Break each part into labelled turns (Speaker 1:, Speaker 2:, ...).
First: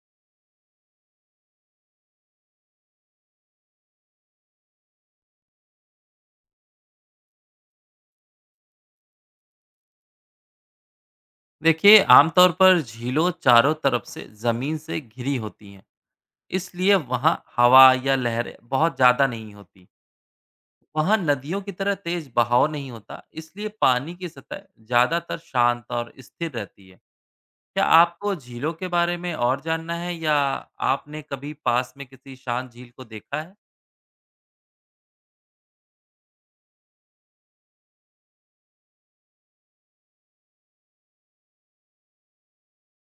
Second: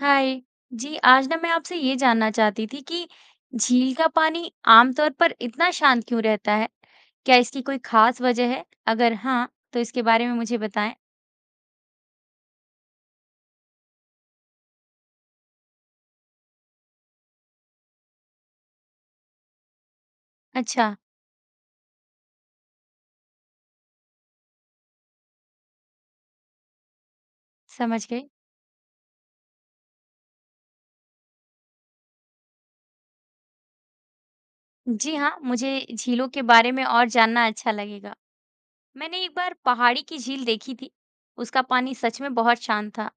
Speaker 1: हाय जी। आज ना मैं आपसे ये जानना चाहती थी कि झील का पानी आमतौर पर इतना शांत क्यों रहता है? क्या इसकी कोई खास वजह है? अगर हाँ, तो इसके बारे में मुझे बताएं।
Speaker 2: देखिए आमतौर पर झीलों चारों तरफ से ज़मीन से घिरी होती हैं। इसलिए वहाँ हवा या लहरें बहुत ज़्यादा नहीं होती।
Speaker 1: अच्छा।
Speaker 2: वहाँ नदियों की तरह तेज बहाव नहीं होता, इसलिए पानी की सतह ज़्यादातर शांत और स्थिर रहती है। क्या
Speaker 1: समझ गई।
Speaker 2: आपको झीलों के बारे में और जानना है, या आपने कभी पास में किसी शांत झील को देखा है?
Speaker 1: जी हाँ, मुझे झीलों के बारे में और जानना अच्छा लगेगा। मैंने एक बार पहाड़ी की झील देखी थी। उसका पानी सच में बहुत शांत था।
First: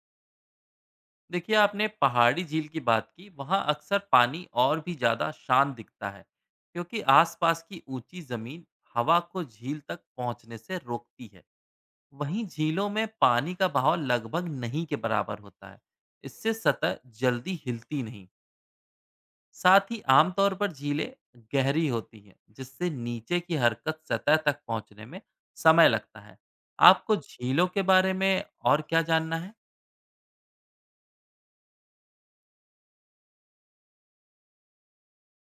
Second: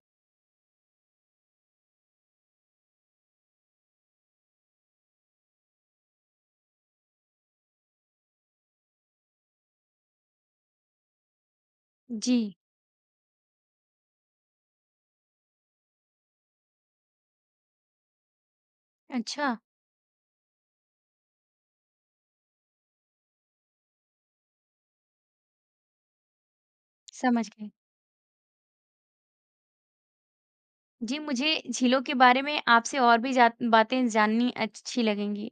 Speaker 2: देखिए, आपने पहाड़ी झील की बात की। वहाँ अक्सर पानी और भी ज़्यादा शांत दिखता है, क्योंकि आसपास की ऊंची ज़मीन हवा को झील तक पहुँचने से रोकती है। वहीं
Speaker 1: जी।
Speaker 2: झीलों में पानी का बहाव लगभग नहीं के बराबर होता है। इससे सतह जल्दी हिलती नहीं।
Speaker 1: अच्छा।
Speaker 2: साथ ही आमतौर पर झीलें गहरी होती हैं, जिससे नीचे की हरकत सतह तक पहुँचने में समय लगता है। आपको
Speaker 1: समझ
Speaker 2: झीलों
Speaker 1: गई।
Speaker 2: के बारे में और क्या जानना है?
Speaker 1: जी, मुझे झीलों के बारे में आपसे और भी बातें जाननी अच्छी लगेंगी।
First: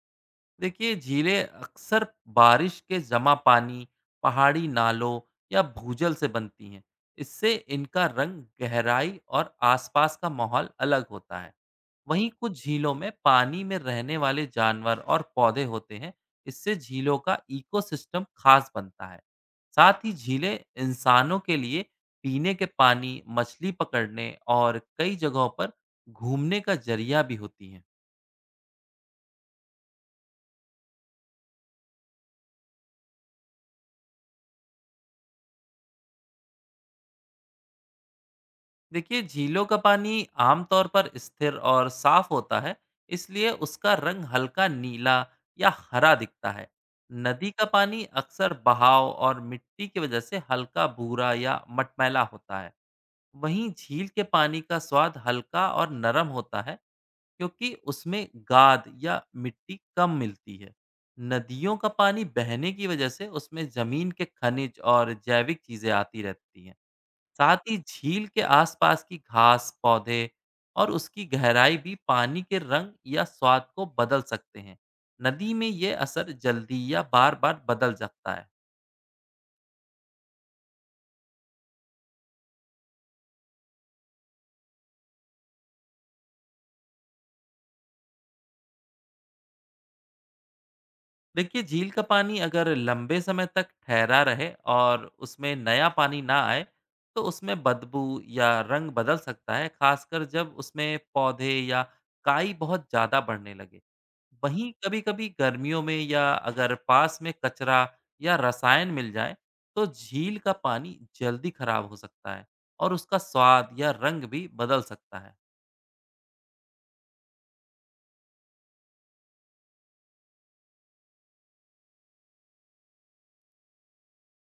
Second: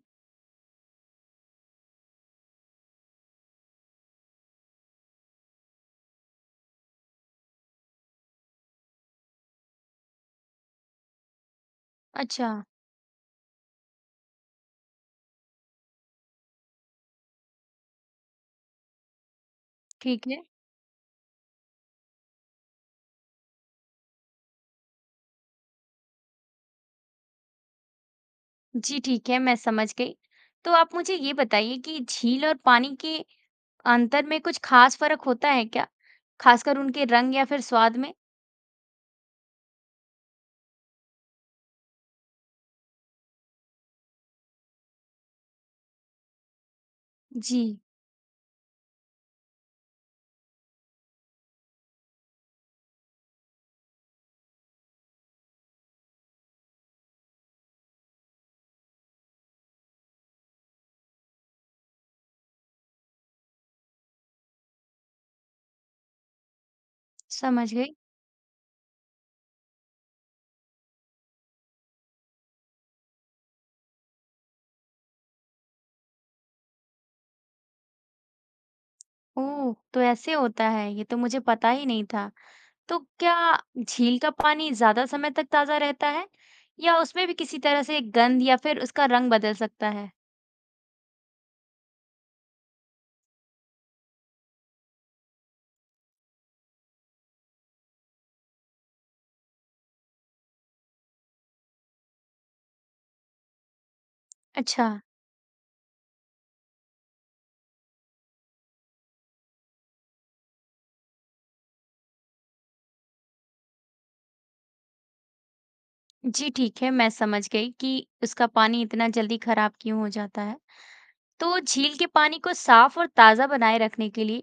Speaker 2: देखिए, झीलें अक्सर बारिश के जमा पानी, पहाड़ी नालों या भूजल से बनती हैं। इससे इनका रंग, गहराई और आसपास का माहौल अलग होता है। वहीं
Speaker 1: अच्छा।
Speaker 2: कुछ झीलों में पानी में रहने वाले जानवर और पौधे होते हैं। इससे झीलों का इकोसिस्टम खास बनता है। साथ ही
Speaker 1: ठीक है।
Speaker 2: झीलें इंसानों के लिए पीने के पानी, मछली पकड़ने और कई जगहों पर घूमने का जरिया भी होती हैं।
Speaker 1: जी ठीक है, मैं समझ गई। तो आप मुझे ये बताइए कि झील और पानी के अंतर में कुछ खास फ़र्क होता है क्या? खासकर उनके रंग या फिर स्वाद में?
Speaker 2: देखिए, झीलों का पानी आमतौर पर स्थिर और साफ होता है, इसलिए उसका रंग हल्का नीला या हरा दिखता है। नदी का
Speaker 1: जी।
Speaker 2: पानी अक्सर बहाव और मिट्टी की वजह से हल्का भूरा या मटमैला होता है। वहीं झील के पानी का स्वाद हल्का और नरम होता है, क्योंकि उसमें गाद या मिट्टी कम मिलती है। नदियों का पानी बहने की वजह से उसमें जमीन के खनिज और जैविक चीजें आती रहती हैं। साथ
Speaker 1: समझ
Speaker 2: ही
Speaker 1: गई।
Speaker 2: झील के आसपास की घास, पौधे और उसकी गहराई भी पानी के रंग या स्वाद को बदल सकते हैं। नदी में ये असर जल्दी या बार-बार बदल सकता है।
Speaker 1: ओह! तो ऐसे होता है, ये तो मुझे पता ही नहीं था। तो क्या झील का पानी ज़्यादा समय तक ताज़ा रहता है या उसमें भी किसी तरह से गंध या फिर उसका रंग बदल सकता है?
Speaker 2: देखिए, झील का पानी अगर लंबे समय तक ठहरा रहे और उसमें नया पानी ना आए, तो उसमें बदबू या रंग बदल सकता है, खासकर जब उसमें पौधे या काई बहुत ज़्यादा बढ़ने लगे। वहीं
Speaker 1: अच्छा।
Speaker 2: कभी-कभी गर्मियों में, या अगर पास में कचरा या रसायन मिल जाए, तो झील का पानी जल्दी खराब हो सकता है और उसका स्वाद या रंग भी बदल सकता है।
Speaker 1: जी ठीक है, मैं समझ गई कि उसका पानी इतना जल्दी खराब क्यों हो जाता है। तो झील के पानी को साफ और ताजा बनाए रखने के लिए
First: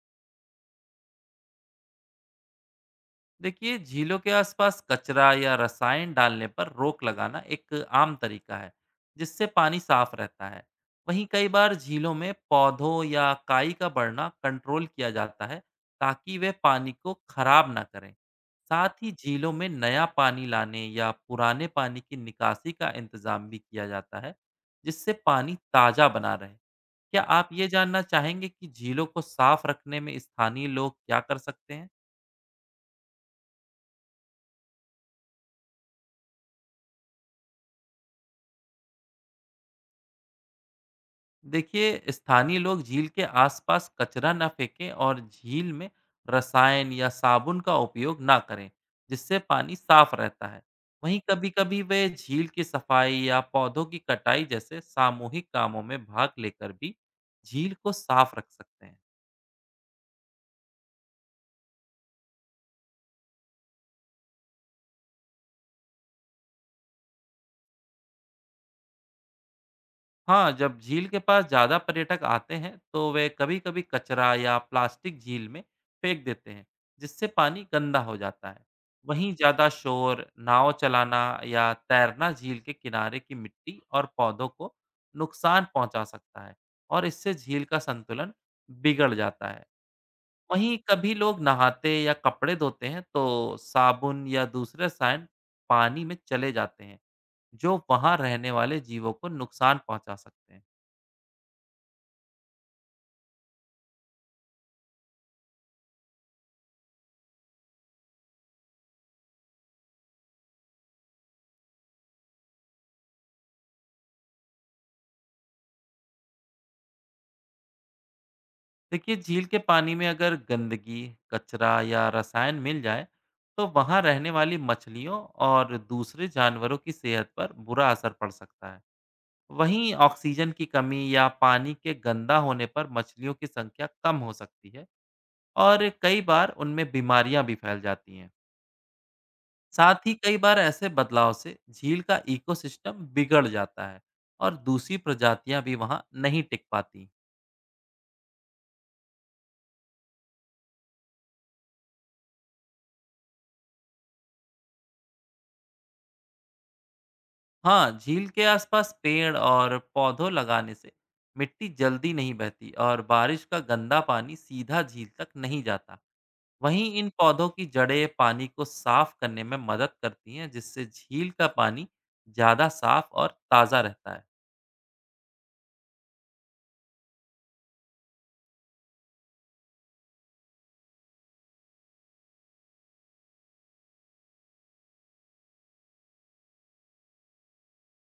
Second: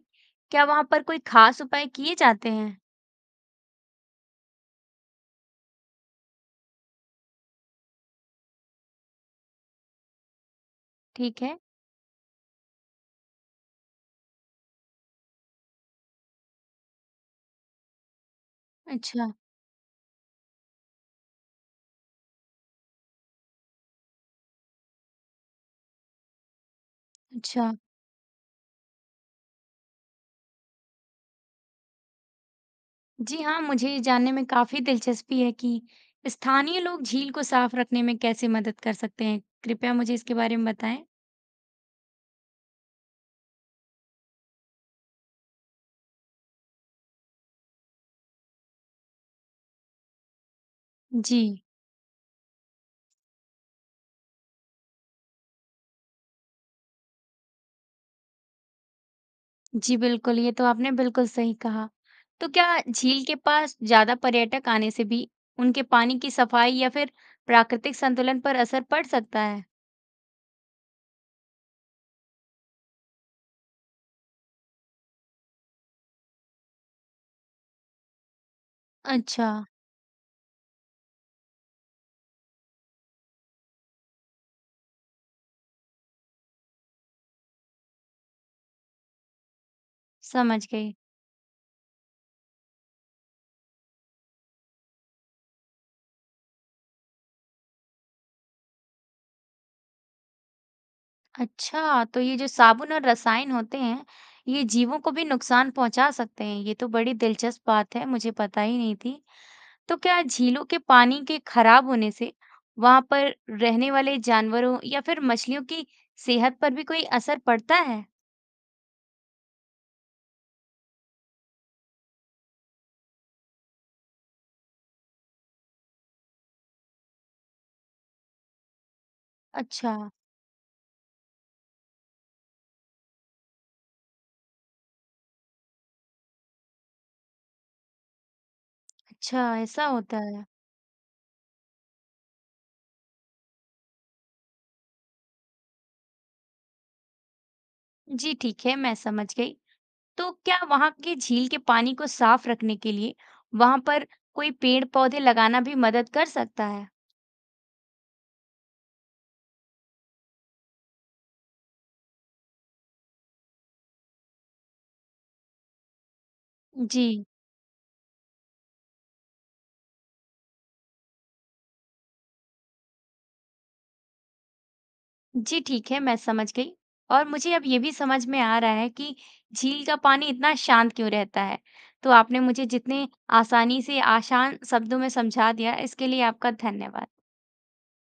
Speaker 1: क्या वहां पर कोई खास उपाय किए जाते हैं?
Speaker 2: देखिए, झीलों के आसपास कचरा या रसायन डालने पर रोक लगाना एक आम तरीका है, जिससे पानी साफ रहता है। वहीं
Speaker 1: ठीक
Speaker 2: कई
Speaker 1: है।
Speaker 2: बार झीलों में पौधों या काई का बढ़ना कंट्रोल किया जाता है, ताकि वे पानी को खराब ना करें। साथ ही
Speaker 1: अच्छा।
Speaker 2: झीलों में नया पानी लाने या पुराने पानी की निकासी का इंतजाम भी किया जाता है, जिससे पानी ताज़ा बना रहे। क्या आप ये
Speaker 1: अच्छा।
Speaker 2: जानना चाहेंगे कि झीलों को साफ रखने में स्थानीय लोग क्या कर सकते हैं?
Speaker 1: जी हाँ, मुझे ये जानने में काफी दिलचस्पी है कि स्थानीय लोग झील को साफ रखने में कैसे मदद कर सकते हैं। कृपया मुझे इसके बारे में बताएं।
Speaker 2: देखिए, स्थानीय लोग झील के आसपास कचरा न फेंकें और झील में रसायन या साबुन का उपयोग ना करें, जिससे पानी साफ रहता है। वहीं
Speaker 1: जी।
Speaker 2: कभी-कभी वे झील की सफाई या पौधों की कटाई जैसे सामूहिक कामों में भाग लेकर भी झील को साफ रख सकते हैं।
Speaker 1: जी बिल्कुल, ये तो आपने बिल्कुल सही कहा। तो क्या झील के पास ज्यादा पर्यटक आने से भी उनके पानी की सफाई या फिर प्राकृतिक संतुलन पर असर पड़ सकता है?
Speaker 2: हाँ, जब झील के पास ज़्यादा पर्यटक आते हैं, तो वे कभी-कभी कचरा या प्लास्टिक झील में फेंक देते हैं, जिससे पानी गंदा हो जाता है। वहीं
Speaker 1: अच्छा।
Speaker 2: ज़्यादा शोर, नाव चलाना या तैरना झील के किनारे की मिट्टी और पौधों को नुकसान पहुंचा सकता है, और इससे झील का संतुलन बिगड़ जाता है।
Speaker 1: समझ
Speaker 2: वहीं
Speaker 1: गई।
Speaker 2: कभी लोग नहाते या कपड़े धोते हैं, तो साबुन या दूसरे रसायन पानी में चले जाते हैं, जो वहाँ रहने वाले जीवों को नुकसान पहुंचा सकते हैं।
Speaker 1: अच्छा, तो ये जो साबुन और रसायन होते हैं, ये जीवों को भी नुकसान पहुंचा सकते हैं। ये तो बड़ी दिलचस्प बात है, मुझे पता ही नहीं थी। तो क्या झीलों के पानी के खराब होने से वहां पर रहने वाले जानवरों या फिर मछलियों की सेहत पर भी कोई असर पड़ता है?
Speaker 2: देखिए, झील के पानी में अगर गंदगी, कचरा या रसायन मिल जाए, तो वहाँ रहने वाली मछलियों और दूसरे जानवरों की सेहत पर बुरा असर पड़ सकता है। वहीं
Speaker 1: अच्छा।
Speaker 2: ऑक्सीजन की कमी या पानी के गंदा होने पर मछलियों की संख्या कम हो सकती है और कई बार उनमें बीमारियां भी फैल जाती हैं।
Speaker 1: अच्छा, ऐसा
Speaker 2: साथ ही
Speaker 1: होता
Speaker 2: कई
Speaker 1: है।
Speaker 2: बार ऐसे बदलाव से झील का इकोसिस्टम बिगड़ जाता है और दूसरी प्रजातियां भी वहाँ नहीं टिक पाती।
Speaker 1: जी ठीक है, मैं समझ गई। तो क्या वहां के झील के पानी को साफ रखने के लिए वहां पर कोई पेड़ पौधे लगाना भी मदद कर सकता है?
Speaker 2: हाँ, झील के आसपास पेड़ और पौधों लगाने से मिट्टी जल्दी नहीं बहती और बारिश का गंदा पानी सीधा झील तक नहीं जाता। वहीं
Speaker 1: जी
Speaker 2: इन पौधों की जड़ें पानी को साफ करने में मदद करती हैं, जिससे झील का पानी ज़्यादा साफ और ताज़ा रहता है।
Speaker 1: जी, ठीक है, मैं समझ गई। और मुझे अब ये भी समझ में आ रहा है कि झील का पानी इतना शांत क्यों रहता है। तो आपने मुझे जितने आसानी से आसान शब्दों में समझा दिया, इसके लिए आपका धन्यवाद।